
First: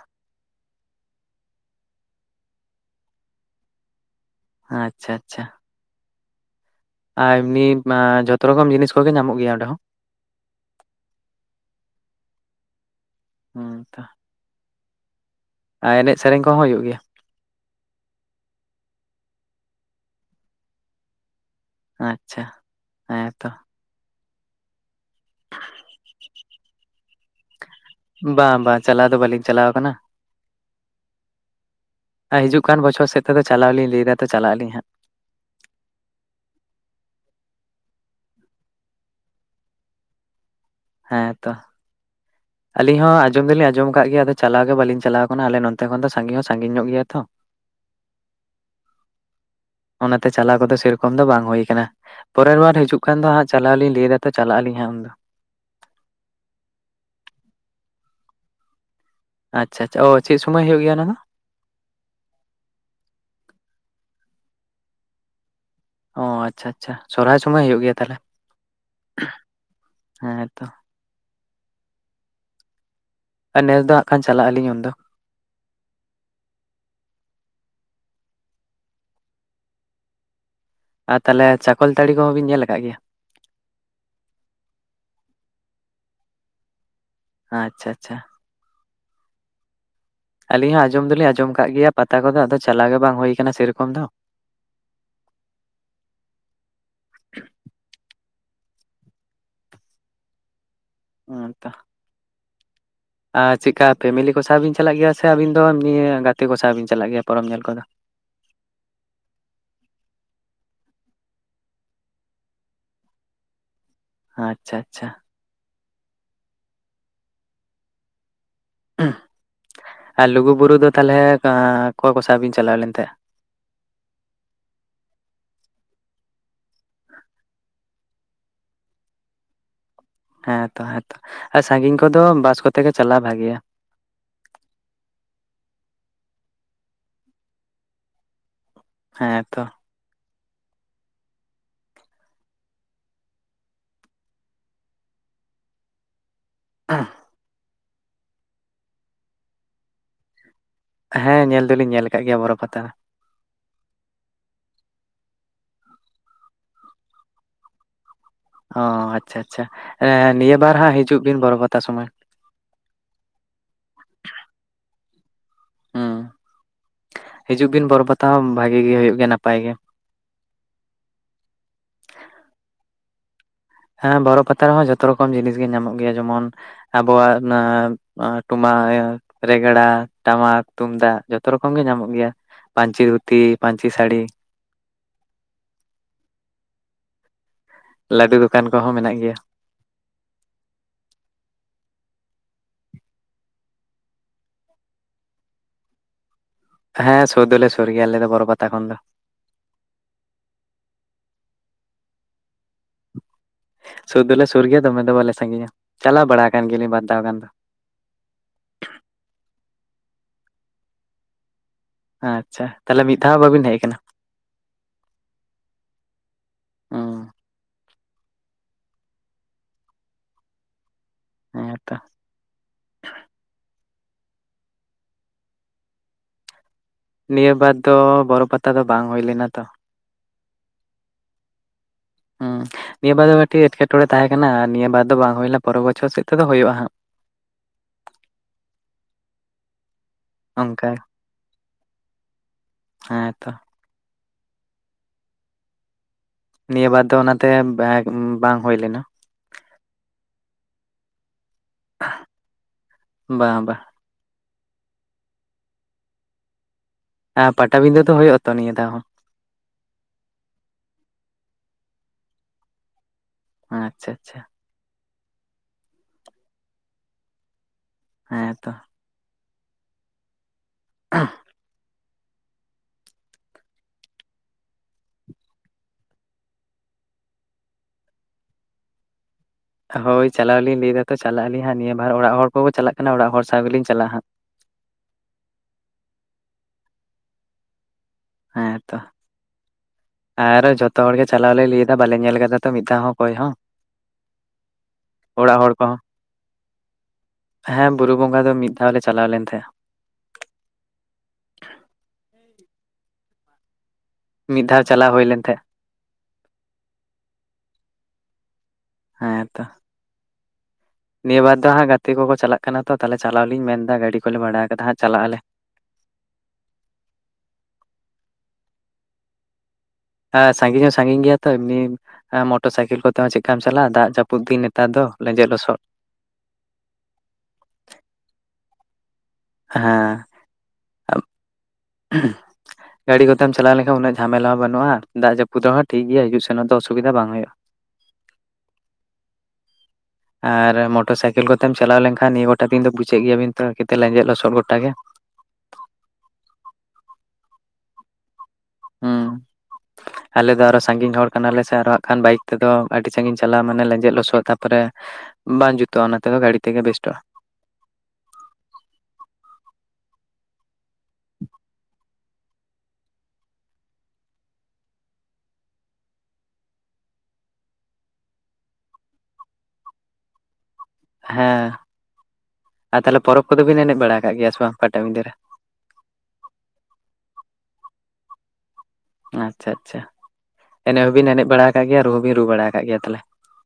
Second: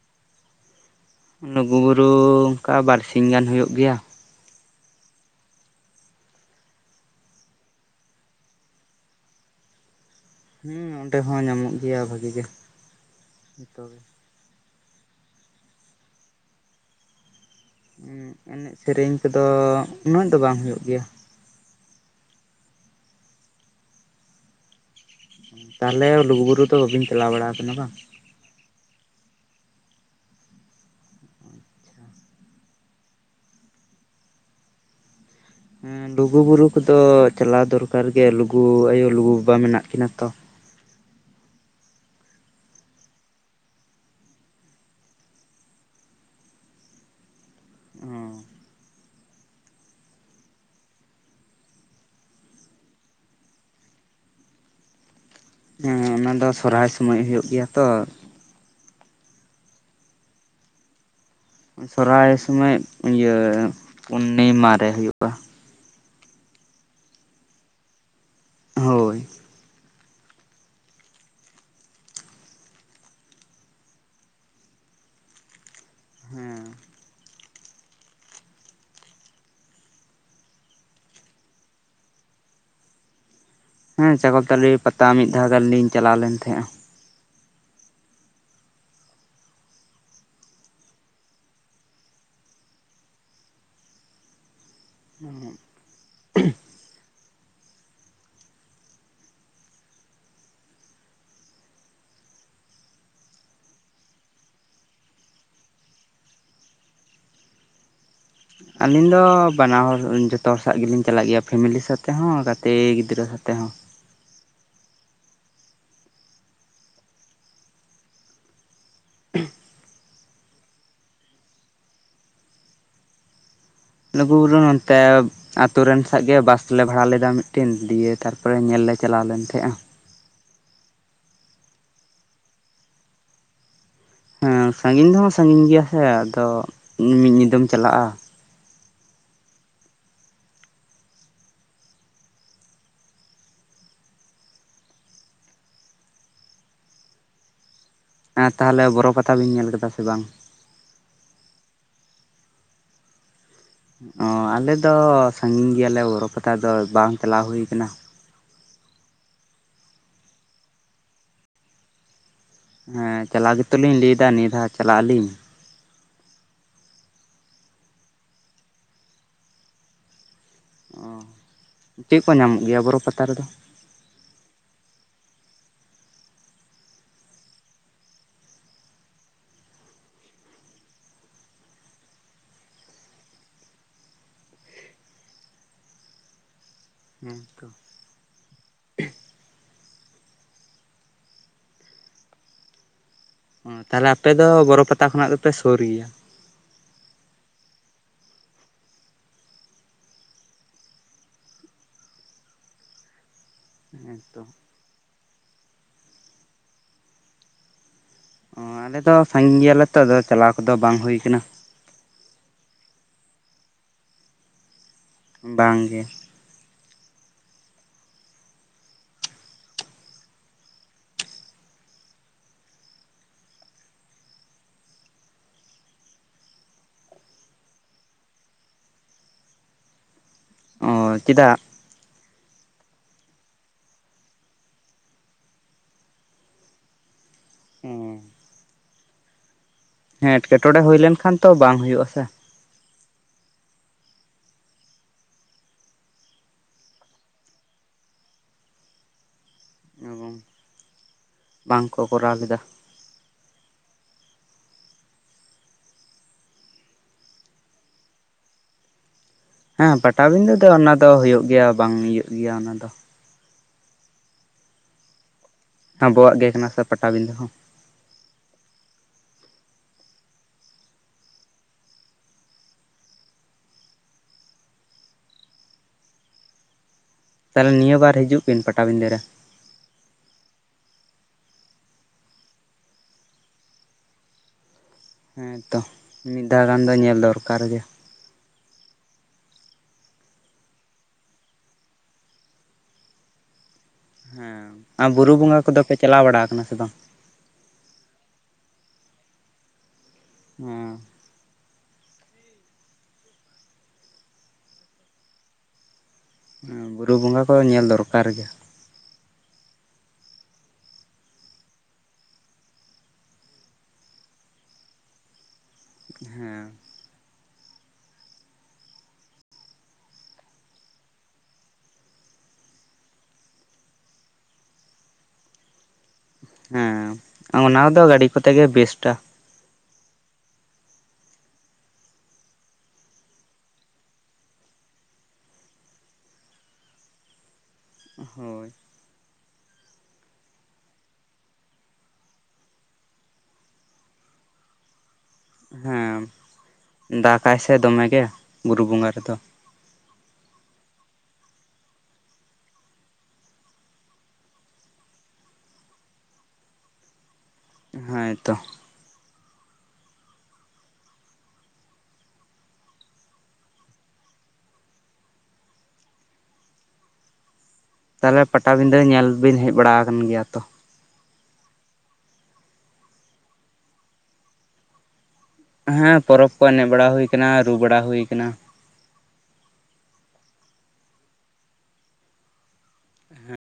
ᱞᱩᱜᱩ ᱵᱩᱨᱩ ᱚᱱᱠᱟ ᱵᱟᱨ ᱥᱤᱧ ᱜᱟᱱ ᱦᱩᱭᱩᱜ ᱜᱮᱭᱟ᱾ ᱟᱪᱪᱷᱟ ᱟᱪᱪᱷᱟ ᱟᱨ ᱱᱤᱯᱢᱟ ᱡᱷᱚᱛᱚ ᱨᱚᱠᱚᱢ ᱡᱤᱱᱤᱥ ᱠᱚᱜᱮ ᱧᱟᱢᱚᱜ ᱜᱮᱭᱟ ᱚᱸᱰᱮ ᱦᱚᱸ᱾ ᱦᱩᱸ ᱚᱸᱰᱮ ᱦᱚᱸ ᱧᱟᱢᱚᱜ ᱜᱮᱭᱟ ᱵᱷᱟᱹᱜᱤ ᱜᱮ ᱡᱚᱛᱚ ᱦᱩᱸ ᱜᱮ᱾ ᱟ ᱮᱱᱮᱡ ᱥᱮᱨᱮᱧ ᱠᱚᱦᱚᱸ ᱦᱩᱭᱩᱜ ᱜᱮᱭᱟ᱾ ᱦᱩᱸ ᱮᱱᱮᱡ ᱥᱮᱨᱮᱧ ᱠᱚᱫᱚ ᱩᱱᱟᱹᱜ ᱫᱚ ᱵᱟᱝ ᱦᱩᱭᱩᱜ ᱜᱮᱭᱟ᱾ ᱟᱪᱪᱷᱟ ᱦᱮᱸᱛᱚ ᱛᱟᱦᱚᱞᱮ ᱞᱩᱜᱩ ᱵᱩᱨᱩ ᱫᱚ ᱵᱟᱹᱵᱤᱱ ᱪᱟᱞᱟᱣ ᱵᱟᱲᱟ ᱟᱠᱟᱱᱟ ᱵᱟᱝ᱾ ᱵᱟᱝ ᱵᱟᱝ ᱪᱟᱞᱟᱣ ᱫᱚ ᱵᱟᱹᱞᱤᱧ ᱪᱟᱞᱟᱣ ᱟᱠᱟᱱᱟ᱾ ᱟ ᱦᱤᱡᱩᱜ ᱠᱟᱱ ᱵᱚᱪᱷᱚᱨ ᱥᱮᱫ ᱛᱮᱫᱚ ᱪᱟᱞᱟᱣ ᱞᱤᱧ ᱞᱟᱹᱭ ᱮᱫᱟ ᱛᱚ ᱪᱟᱞᱟᱜ ᱟᱹᱞᱤᱧ ᱦᱟᱸᱜ᱾ ᱦᱮᱸ ᱞᱩᱜᱩ ᱵᱩᱨᱩ ᱠᱚᱫᱚ ᱪᱟᱞᱟᱣ ᱫᱚᱨᱠᱟᱨ ᱜᱮ ᱞᱩᱜᱩ ᱟᱭᱳ ᱞᱩᱜᱩ ᱵᱟᱵᱟ ᱢᱮᱱᱟᱜ ᱠᱤᱱᱟ ᱛᱚ᱾ ᱦᱮᱸ ᱛᱚ ᱟᱹᱞᱤᱧ ᱦᱚᱸ ᱟᱸᱡᱚᱢ ᱫᱚᱞᱤᱧ ᱟᱸᱡᱚᱢ ᱟᱠᱟᱫ ᱜᱮᱭᱟ᱾ ᱟᱫᱚ ᱪᱟᱞᱟᱣ ᱜᱮ ᱵᱟᱹᱞᱤᱧ ᱪᱟᱞᱟᱣ ᱟᱠᱟᱱᱟ᱾ ᱟᱞᱮ ᱱᱚᱛᱮ ᱠᱷᱚᱱ ᱫᱚ ᱥᱟᱺᱜᱤ ᱦᱚᱸ ᱥᱟᱺᱜᱤᱧ ᱧᱚᱜ ᱜᱮᱭᱟ ᱛᱚ᱾ ᱦᱚᱸ ᱚᱱᱟᱛᱮ ᱪᱟᱞᱟᱣ ᱠᱚᱫᱚ ᱥᱮᱨᱚᱠᱚᱢ ᱫᱚ ᱵᱟᱝ ᱦᱩᱭ ᱟᱠᱟᱱᱟ᱾ ᱯᱚᱨᱮᱨ ᱵᱟᱨ ᱦᱤᱡᱩᱜ ᱠᱟᱱ ᱫᱚ ᱦᱟᱸᱜ ᱪᱟᱞᱟᱣ ᱞᱤᱧ ᱞᱟᱹᱭ ᱮᱫᱟ ᱛᱚ ᱪᱟᱞᱟᱜ ᱟᱹᱞᱤᱧ ᱦᱟᱸᱜ ᱩᱱᱫᱚ᱾ ᱦᱮᱸ ᱚᱱᱟ ᱫᱚ ᱥᱚᱨᱦᱟᱭ ᱥᱚᱢᱚᱭ ᱦᱩᱭᱩᱜ ᱜᱮᱭᱟ ᱛᱚᱨ᱾ ᱟᱪᱪᱷᱟ ᱟᱪᱪᱷᱟ ᱚ ᱪᱮᱜ ᱥᱚᱢᱳᱚᱭ ᱦᱩᱭᱩᱜ ᱜᱮᱭᱟ ᱚᱱᱟ ᱫᱚ? ᱥᱚᱨᱦᱟᱭ ᱥᱚᱢᱚᱭ ᱤᱭᱟᱹ ᱯᱩᱨᱱᱤᱢᱟ ᱨᱮ ᱦᱳᱭᱳᱜᱼᱟ᱾ ᱚ ᱟᱪᱪᱷᱟ ᱟᱪᱪᱷᱟ ᱥᱚᱨᱦᱟᱭ ᱥᱚᱢᱚᱭ ᱦᱩᱭᱩᱜ ᱜᱮᱭᱟ ᱛᱟᱦᱚᱞᱮ᱾ ᱦᱳᱭ ᱦᱮᱸᱛᱚ ᱟᱨ ᱱᱮᱥ ᱫᱚ ᱦᱟᱸᱜ ᱠᱷᱟᱱ ᱪᱟᱞᱟᱜ ᱟᱹᱞᱤᱧ ᱩᱱᱫᱚ᱾ ᱦᱮᱸ ᱟᱨ ᱛᱟᱦᱚᱞᱮ ᱪᱟᱠᱚᱞ ᱛᱟᱹᱲᱤ ᱠᱚᱦᱚᱸ ᱵᱤᱱ ᱧᱮᱞ ᱟᱠᱟᱜ ᱜᱮᱭᱟ? ᱦᱮᱸ ᱪᱟᱠᱚᱞ ᱛᱟᱞᱤ ᱯᱟᱛᱟ ᱢᱤᱫ ᱫᱷᱟᱣ ᱜᱟᱱ ᱞᱤᱧ ᱪᱟᱞᱟᱣ ᱞᱮᱱ ᱛᱟᱦᱮᱸᱜᱼᱟ᱾ ᱟᱪᱪᱷᱟ ᱟᱪᱪᱷᱟ ᱟᱹᱞᱤᱧ ᱦᱚᱸ ᱟᱸᱡᱚᱢ ᱫᱩᱞᱤᱧ ᱟᱸᱡᱚᱢ ᱠᱟᱜ ᱜᱮᱭᱟ ᱯᱟᱛᱟ ᱠᱚᱫᱚ ᱟᱫᱚ ᱪᱟᱞᱟᱣ ᱜᱮ ᱵᱟᱝ ᱦᱩᱭ ᱠᱟᱱᱟ ᱥᱮ ᱨᱚᱠᱚᱢ ᱫᱚ᱾ [inaudible] ᱦᱮᱸ ᱛᱚ᱾ ᱟᱨ ᱪᱤᱜ ᱠᱟ ᱯᱷᱮᱢᱮᱞᱤ ᱠᱚ ᱥᱟᱶ ᱵᱤᱱ ᱪᱟᱞᱟᱜ ᱜᱮᱭᱟ ᱥᱮ ᱟᱹᱵᱤᱱ ᱫᱚ ᱱᱤᱭᱟᱹ ᱜᱟᱛᱮ ᱠᱚ ᱥᱟᱶ ᱵᱤᱱ ᱪᱟᱞᱟᱜ ᱜᱮᱭᱟ ᱯᱚᱨᱚᱵᱽ ᱧᱮᱞ ᱠᱚᱫᱚ? ᱟᱹᱞᱤᱧ ᱫᱚ ᱵᱟᱱᱟ ᱦᱚᱲ ᱡᱚᱛᱚ ᱦᱚᱲ ᱥᱟᱸᱜ ᱜᱮᱞᱤᱧ ᱪᱟᱞᱟᱜ ᱜᱮᱭᱟ ᱯᱷᱮᱢᱮᱞᱤ ᱥᱟᱛᱮᱜ ᱦᱚᱸ ᱜᱟᱛᱮ ᱜᱤᱫᱽᱨᱟᱹ ᱥᱟᱛᱮᱜ ᱦᱚᱸ᱾ ᱟᱸᱪᱪᱷᱟ ᱟᱪᱪᱷᱟ᱾ ᱩᱸᱦ ᱟᱨ ᱞᱩᱜᱩ ᱵᱩᱨᱩ ᱫᱚ ᱛᱟᱞᱦᱮ ᱠᱟ ᱠᱚᱭ ᱠᱚ ᱥᱟᱶ ᱵᱮᱱ ᱪᱟᱞᱟᱣ ᱞᱮᱱ ᱛᱟᱦᱮᱸᱜ? ᱞᱩᱜᱩ ᱵᱩᱨᱩ ᱱᱚᱱᱛᱮᱵᱼᱼ ᱟᱛᱩ ᱨᱮᱱ ᱥᱟᱶ ᱜᱮ ᱵᱟᱥ ᱞᱮ ᱵᱷᱟᱲᱟ ᱞᱮᱫᱟ ᱢᱤᱫᱴᱤᱱ ᱫᱤᱭᱮ ᱛᱟᱨᱯᱚᱨᱮ ᱧᱮᱞ ᱞᱮ ᱪᱟᱞᱟᱣ ᱞᱮᱱ ᱛᱟᱦᱮᱸᱜ-ᱟ᱾ ᱦᱮᱸᱛᱚ ᱦᱮᱸᱛᱚ ᱟᱨ ᱥᱟᱸᱜᱤᱧ ᱠᱚᱫᱚ ᱵᱟᱥ ᱠᱚᱛᱮ ᱜᱮ ᱪᱟᱞᱟᱣ ᱵᱷᱟᱜᱮᱭᱟ᱾ ᱮᱸᱻ ᱥᱟᱸᱜᱤᱧ ᱫᱚ ᱦᱟᱸᱜ ᱥᱟᱸᱜᱤᱧ ᱜᱮᱭᱟ ᱥᱮ ᱟᱫᱚ ᱢᱤᱜ ᱧᱤᱸᱫᱟᱹᱢ ᱪᱟᱞᱟᱜ-ᱟ᱾ ᱦᱮᱸ ᱛᱚ [unintelligible] ᱦᱮᱸ ᱛᱟᱦᱚᱞᱮ ᱵᱚᱨᱚ ᱯᱟᱛᱷᱟ ᱵᱤᱱ ᱧᱮᱞ ᱟᱠᱟᱫᱟ ᱥᱮ ᱵᱟᱝ? ᱦᱮᱸ ᱧᱮᱞ ᱫᱚᱞᱤᱧ ᱧᱮᱞ ᱟᱠᱟᱜ ᱜᱮᱭᱟ ᱵᱚᱨᱚ ᱯᱟᱛᱟ ᱦᱚᱸ᱾ ᱚᱸᱻ ᱟᱞᱮ ᱫᱚ ᱥᱟᱸᱜᱤᱧ ᱜᱮᱭᱟᱞᱮ ᱵᱚᱨᱚ ᱯᱟᱛᱟ ᱫᱚ ᱵᱟᱝ ᱪᱟᱞᱟᱣ ᱦᱩᱭ ᱠᱟᱱᱟ᱾ ᱦᱚᱸᱻ ᱟᱪᱪᱷᱟ ᱟᱪᱪᱷᱟ ᱮᱸ ᱱᱤᱭᱟᱹ ᱵᱟᱨ ᱦᱟᱸᱜ ᱦᱤᱡᱩᱜ ᱵᱤᱱ ᱵᱚᱨᱚ ᱯᱚᱛᱟ ᱥᱚᱢᱚᱭ᱾ ᱦᱮᱸ ᱪᱟᱞᱟᱣ ᱜᱮᱛᱚ ᱞᱤᱧ ᱞᱟᱹᱭ ᱫᱟ ᱱᱤᱭᱟᱹ ᱫᱷᱟᱣ ᱪᱟᱞᱟᱜ ᱟᱹᱞᱤᱧ᱾ ᱦᱩᱸ ᱦᱤᱡᱩᱜ ᱵᱤᱱ ᱵᱚᱨᱚ ᱯᱟᱛᱟ ᱦᱚᱸ ᱵᱷᱟᱜᱤ ᱜᱮ ᱦᱩᱭᱩᱜ ᱜᱮᱭᱟ ᱱᱟᱯᱟᱭ ᱜᱮ᱾ ᱚᱸ ᱪᱮᱜ ᱠᱚ ᱧᱟᱢᱚᱜ ᱜᱮᱭᱟ ᱵᱚᱨᱚ ᱯᱟᱛᱟ ᱨᱮᱫᱚ? ᱦᱮᱸ ᱵᱚᱨᱚ ᱯᱟᱛᱟ ᱨᱮᱦᱚᱸ ᱡᱷᱚᱛᱚ ᱨᱚᱠᱚᱢ ᱡᱤᱱᱤᱥ ᱜᱮ ᱧᱟᱢᱚᱜ ᱜᱮᱭᱟ ᱡᱮᱢᱚᱱ ᱟᱵᱚᱣᱟᱜ ᱚᱱᱟ ᱟᱸ ᱴᱩᱢᱟ ᱤᱭᱟᱹ ᱨᱮᱜᱽᱲᱟ ᱴᱟᱢᱟᱠ ᱛᱩᱢᱫᱟᱜ ᱡᱚᱛᱚ ᱨᱚᱠᱚᱢ ᱜᱮ ᱧᱟᱢᱚᱜ ᱜᱮᱭᱟ᱾ ᱯᱟᱧᱪᱤ ᱫᱷᱩᱛᱤ ᱯᱟᱧᱪᱤ ᱥᱟᱹᱲᱤ [unintelligible] ᱞᱟᱹᱰᱩ ᱫᱚᱠᱟᱱ ᱠᱚᱦᱚᱸ ᱢᱮᱱᱟᱜ ᱜᱮᱭᱟ᱾ ᱚᱸ ᱛᱟᱦᱚᱞᱮ ᱟᱯᱮ ᱫᱚ ᱵᱚᱨᱚ ᱯᱟᱛᱟ ᱠᱷᱚᱱᱟᱜ ᱫᱚᱯᱮ ᱥᱩᱨ ᱜᱮᱭᱟ? ᱦᱮᱸ ᱥᱩᱨ ᱫᱚᱞᱮ ᱥᱩᱨ ᱜᱮᱭᱟ ᱟᱞᱮ ᱫᱚ ᱵᱚᱨᱚ ᱯᱟᱟᱛᱟ ᱠᱷᱚᱱ ᱫᱚ᱾ ᱦᱮᱸ ᱥᱩᱨ ᱛᱚ ᱫᱚᱞᱮ ᱥᱩᱨ ᱜᱮᱭᱟ ᱫᱚᱢᱮ ᱫᱚ ᱵᱟᱞᱮ ᱥᱟᱸᱜᱤᱧᱟ᱾ ᱪᱟᱞᱟᱣ ᱵᱟᱲᱟ ᱟᱠᱟᱱ ᱜᱮᱭᱟ ᱞᱤᱧ ᱵᱟᱨ ᱫᱷᱟᱣ ᱜᱟᱱ ᱫᱚ᱾ ᱚᱸᱻ ᱟᱞᱮ ᱫᱚ ᱥᱟᱸᱜᱤᱧ ᱜᱮᱭᱟᱞᱮ ᱛᱚ ᱟᱫᱚ ᱪᱟᱞᱟᱣ ᱠᱚᱫᱚ ᱵᱟᱝ ᱦᱩᱭ ᱟᱠᱟᱱᱟ᱾ ᱟᱪᱪᱷᱟ ᱛᱟᱦᱚᱞᱮ ᱢᱤᱫ ᱫᱷᱟᱣ ᱦᱚᱸ ᱵᱟᱹᱵᱤᱱ ᱦᱮᱡ ᱠᱟᱱᱟ? ᱵᱟᱝ ᱜᱮ᱾ ᱦᱩᱸ ᱦᱮᱸ ᱛᱚ᱾ ᱱᱤᱭᱟᱹ ᱵᱟᱨ ᱫᱚ ᱵᱚᱨᱚ ᱯᱟᱛᱟ ᱫᱚ ᱵᱟᱝ ᱦᱩᱭ ᱞᱮᱱᱟ ᱛᱚ᱾ ᱚᱸ ᱪᱮᱫᱟᱜ? ᱦᱚᱸ ᱱᱤᱭᱟᱹ ᱵᱟᱨ ᱫᱚ ᱢᱤᱜᱴᱤᱡ ᱮᱸᱴᱠᱮᱴᱚᱬᱮ ᱛᱟᱦᱮᱸ ᱠᱟᱱᱟ᱾ ᱟᱨ ᱱᱤᱭᱟᱹ ᱵᱟᱨ ᱫᱚ ᱵᱟᱝ ᱦᱩᱭ ᱞᱮᱱᱟ, ᱯᱚᱨᱮ ᱵᱚᱪᱷᱚᱨ ᱥᱮᱜ ᱛᱮᱫᱚ ᱦᱩᱭᱩᱜ-ᱟ ᱦᱟᱸᱜ᱾ ᱦᱮᱸ᱾ ᱦᱮᱸ ᱮᱴᱠᱮᱴᱚᱬᱮ ᱚᱱᱠᱟ ᱦᱩᱭ ᱞᱮᱱ ᱠᱷᱟᱱ ᱛᱚ ᱵᱟᱝ ᱦᱩᱭᱩᱜ-ᱟ ᱥᱮ᱾ ᱦᱮᱸ ᱛᱚ᱾ ᱱᱤᱭᱟᱹ ᱵᱟᱨ ᱫᱚ ᱚᱱᱟᱛᱮ ᱵᱮᱜᱽ ᱵᱟᱝ ᱦᱚᱭ ᱞᱮᱱᱟ᱾ ᱮᱵᱚᱝ ᱵᱟᱝ ᱠᱚ ᱠᱚᱨᱟᱣ ᱞᱮᱫᱟ᱾ ᱵᱟ ᱵᱟ᱾ ᱟᱸ ᱯᱟᱴᱟ ᱵᱤᱱᱫᱟᱹ ᱫᱚ ᱦᱚᱭᱚᱜ-ᱟ ᱛᱚ ᱱᱤᱭᱟᱹ ᱫᱷᱟᱣ ᱦᱚᱸ᱾ ᱦᱮᱸ ᱯᱟᱴᱟ ᱵᱤᱸᱫᱟᱹ ᱫᱚ ᱚᱱᱟ ᱫᱚ ᱦᱳᱭᱳᱜ ᱜᱮᱭᱟ ᱵᱟᱝ ᱤᱭᱟᱹᱜ ᱜᱮᱭᱟ ᱚᱱᱟ ᱫᱚ᱾ ᱟᱪᱪᱷᱟ ᱟᱪᱪᱷᱟ᱾ ᱟᱵᱚᱣᱟᱜ ᱜᱮ ᱠᱟᱱᱟ ᱥᱮ ᱯᱟᱴᱟ ᱵᱤᱸᱫᱟᱹ ᱦᱚᱸ᱾ ᱦᱮᱸ ᱛᱚ᱾ [unintelligible] ᱛᱟᱦᱞᱮ ᱱᱤᱭᱟᱹ ᱵᱟᱨ ᱦᱤᱡᱩᱜ ᱵᱤᱱ ᱯᱟᱴᱟ ᱵᱤᱸᱫᱟᱹ ᱨᱮ᱾ ᱦᱳᱭ ᱪᱟᱞᱟᱣ ᱞᱤᱧ ᱞᱟᱹᱭ ᱫᱟ ᱛᱚ ᱪᱟᱞᱟᱜ ᱟᱹᱞᱤᱧ ᱦᱟᱸᱜ ᱱᱤᱭᱟᱹ ᱵᱟᱨ ᱚᱲᱟᱜ ᱦᱚᱲ ᱠᱚᱠᱚ ᱪᱟᱞᱟᱜ ᱠᱟᱱᱟ ᱚᱲᱟᱜ ᱦᱚᱲ ᱥᱟᱶ ᱜᱮᱞᱤᱧ ᱪᱟᱞᱟᱜ-ᱟ ᱦᱟᱸᱜ᱾ ᱦᱮᱸ ᱛᱚ ᱢᱤᱫ ᱫᱷᱟᱣ ᱜᱟᱱ ᱫᱚ ᱧᱮᱞ ᱫᱚᱨᱠᱟᱨ ᱜᱮ᱾ ᱦᱮᱸ ᱛᱚ᱾ ᱟᱨ ᱡᱚᱛᱚ ᱦᱚᱲ ᱜᱮ ᱪᱟᱞᱟᱣ ᱞᱮ ᱞᱟᱹᱭᱫᱟ ᱵᱟᱞᱮ ᱧᱮᱞ ᱠᱟᱫᱟ ᱛᱚ ᱢᱤᱫ ᱫᱷᱟᱣ ᱦᱚᱸ ᱚᱠᱚᱭ ᱦᱚᱸ ᱦᱮᱸ ᱟᱨ ᱵᱩᱨᱩ ᱵᱚᱸᱜᱟ ᱚᱲᱟᱜ ᱦᱚᱲ ᱠᱚᱫᱚ ᱯᱮ ᱠᱚᱦᱚᱸ ᱪᱟᱞᱟᱣ ᱵᱟᱲᱟ ᱠᱟᱱᱟ ᱥᱮ ᱵᱟᱝ ᱦᱮᱸ ᱵᱩᱨᱩ ᱵᱚᱸᱜᱟ ᱫᱚ ᱢᱤᱫ ᱫᱷᱟᱣ ᱞᱮ ᱪᱟᱞᱟᱣ ᱞᱮᱱ ᱛᱟᱦᱮᱸᱫ-ᱟ ᱦᱚᱸ ᱢᱤᱫ ᱫᱷᱟᱣ ᱪᱟᱞᱟᱣ ᱦᱩᱭ ᱞᱮᱱ ᱛᱟᱦᱮᱸᱜ ᱵᱩᱨᱩ ᱵᱚᱸᱜᱟ ᱠᱚᱫᱚ ᱧᱮᱞ ᱫᱚᱨᱠᱟᱨ ᱜᱮ ᱦᱮᱸ ᱛᱚ ᱱᱤᱭᱟᱹ ᱵᱟᱨ ᱫᱚ ᱦᱟᱸᱜ ᱜᱟᱛᱮ ᱠᱚᱠᱚ ᱪᱟᱞᱟᱜ ᱠᱟᱱᱟ ᱛᱚ ᱛᱟᱞᱦᱮ ᱪᱟᱞᱟᱣ ᱞᱤᱧ ᱢᱮᱱ ᱫᱟ ᱜᱟᱹᱰᱤ ᱠᱚᱞᱮ ᱵᱷᱟᱲᱟ ᱠᱟᱫᱟ ᱦᱟᱸᱜ ᱪᱟᱞᱟᱜ ᱟᱞᱮ ᱦᱮᱸ ᱮ ᱥᱟᱸᱜᱤᱧ ᱦᱚᱸ ᱥᱟᱸᱜᱤᱧ ᱜᱮᱭᱟ ᱛᱚ ᱱᱤᱢᱼᱼ ᱢᱚᱴᱚᱨ ᱥᱟᱭᱠᱮᱞ ᱠᱚᱛᱮ ᱦᱚᱸ ᱪᱮᱫᱠᱟᱢ ᱪᱟᱞᱟᱜᱼᱟ ᱫᱟᱜ ᱡᱟᱹᱯᱩᱫ ᱫᱤᱱ ᱱᱮᱛᱟᱨ ᱫᱚ ᱞᱮᱸᱡᱮᱫ ᱞᱚᱥᱚᱫ ᱦᱮᱸ ᱚᱱᱟ ᱫᱚ ᱜᱟᱹᱰᱤ ᱠᱚᱛᱮ ᱜᱮ ᱵᱮᱥᱴ-ᱟ ᱦᱮᱸ [inaudible] ᱜᱟᱹᱰᱤ ᱠᱚᱛᱮᱢ ᱪᱟᱞᱟᱣ ᱞᱮᱱᱠᱷᱟᱱ ᱩᱱᱟᱹᱜ ᱡᱷᱟᱢᱮᱞᱟ ᱵᱟᱹᱱᱩᱜᱼᱟ ᱫᱟᱜ ᱡᱟᱹᱯᱩᱫ ᱦᱚᱸ ᱴᱷᱤᱠ ᱜᱮᱭᱟ ᱦᱤᱡᱩᱜ ᱥᱮᱱᱚᱜ ᱫᱚ ᱚᱥᱩᱵᱤᱫᱟ ᱵᱟᱝ ᱦᱩᱭᱩᱜᱼᱟ ᱦᱳᱭ ᱟᱨ ᱢᱚᱴᱚᱨ ᱥᱟᱭᱠᱮᱞ ᱠᱚᱛᱮᱢ ᱪᱟᱞᱟᱣ ᱞᱮᱱᱠᱷᱟᱱ ᱱᱤᱭᱟᱹ ᱠᱚᱴᱟ ᱫᱤᱱ ᱫᱚ ᱵᱩᱡ ᱮᱜ ᱜᱮᱭᱟᱵᱤᱱ ᱛᱚ ᱮᱠᱮᱛᱮ ᱞᱮᱸᱡᱮᱫ ᱞᱚᱥᱚᱜ ᱜᱚᱴᱟ ᱜᱮ ᱦᱮᱸ ᱫᱟᱠᱟᱭ ᱥᱮ ᱫᱚᱢᱮ ᱜᱮ ᱵᱩᱨᱩ ᱵᱚᱸᱜᱟ ᱦᱩᱸ ᱨᱮᱫᱚ ᱟᱞᱮ ᱫᱚ ᱟᱨᱚ ᱥᱟᱺᱜᱤᱧ ᱦᱚᱲ ᱠᱟᱱᱟᱞᱮ ᱥᱮ ᱟᱨᱚ ᱦᱟᱜ ᱠᱷᱟᱱ ᱵᱟᱭᱤᱠ ᱛᱮᱫᱚ ᱟᱹᱰᱤ ᱥᱟᱺᱜᱤᱧ ᱪᱟᱞᱟᱣ ᱢᱟᱱᱮ ᱞᱮᱸᱡᱮᱫ ᱞᱚᱥᱚᱜ ᱛᱟᱨᱯᱚᱨᱮ ᱵᱟᱝ ᱡᱩᱛᱩᱜᱼᱟ ᱚᱱᱟᱛᱮᱫᱚ ᱜᱟᱹᱲᱤ ᱛᱮᱜᱮ ᱵᱮᱥᱴᱚᱜᱼᱟ ᱦᱮᱸᱭ ᱛᱚ ᱛᱟᱞᱦᱮ ᱯᱟᱴᱟᱵᱤᱸᱫᱟᱹ ᱧᱮᱞ ᱵᱤᱱ ᱦᱮᱡ ᱵᱟᱲᱟ ᱠᱟᱱ ᱜᱮᱭᱟ ᱛᱚ ᱦᱮᱸ ᱟᱨ ᱛᱟᱞᱦᱮ ᱯᱚᱨᱚᱵᱽ ᱠᱚᱫᱚ ᱵᱤᱱ ᱮᱱᱮᱡ ᱵᱟᱲᱟ ᱠᱟᱜ ᱜᱮᱭᱟ ᱥᱮ ᱵᱟᱝ ᱯᱟᱴᱟᱵᱤᱸᱫᱟᱹ ᱨᱮ ᱦᱮᱸ ᱯᱚᱨᱚᱵᱽ ᱠᱚ ᱮᱱᱮᱡ ᱵᱟᱲᱟ ᱦᱩᱭ ᱠᱟᱱᱟ ᱨᱩ ᱵᱟᱲᱟ ᱦᱩᱭ ᱠᱟᱱᱟ ᱟᱪᱪᱷᱟ ᱟᱪᱪᱷᱟ ᱮᱱᱮᱡ ᱦᱚᱸᱵᱤᱱ ᱮᱱᱮᱡ ᱵᱟᱲᱟ ᱠᱟᱜ ᱜᱮᱭᱟ ᱨᱩ ᱦᱚᱸᱵᱤᱱ ᱨᱩ ᱵᱟᱲᱟ ᱠᱟᱜ ᱜᱮᱭᱟ ᱛᱟᱞᱦᱮ [inaudible]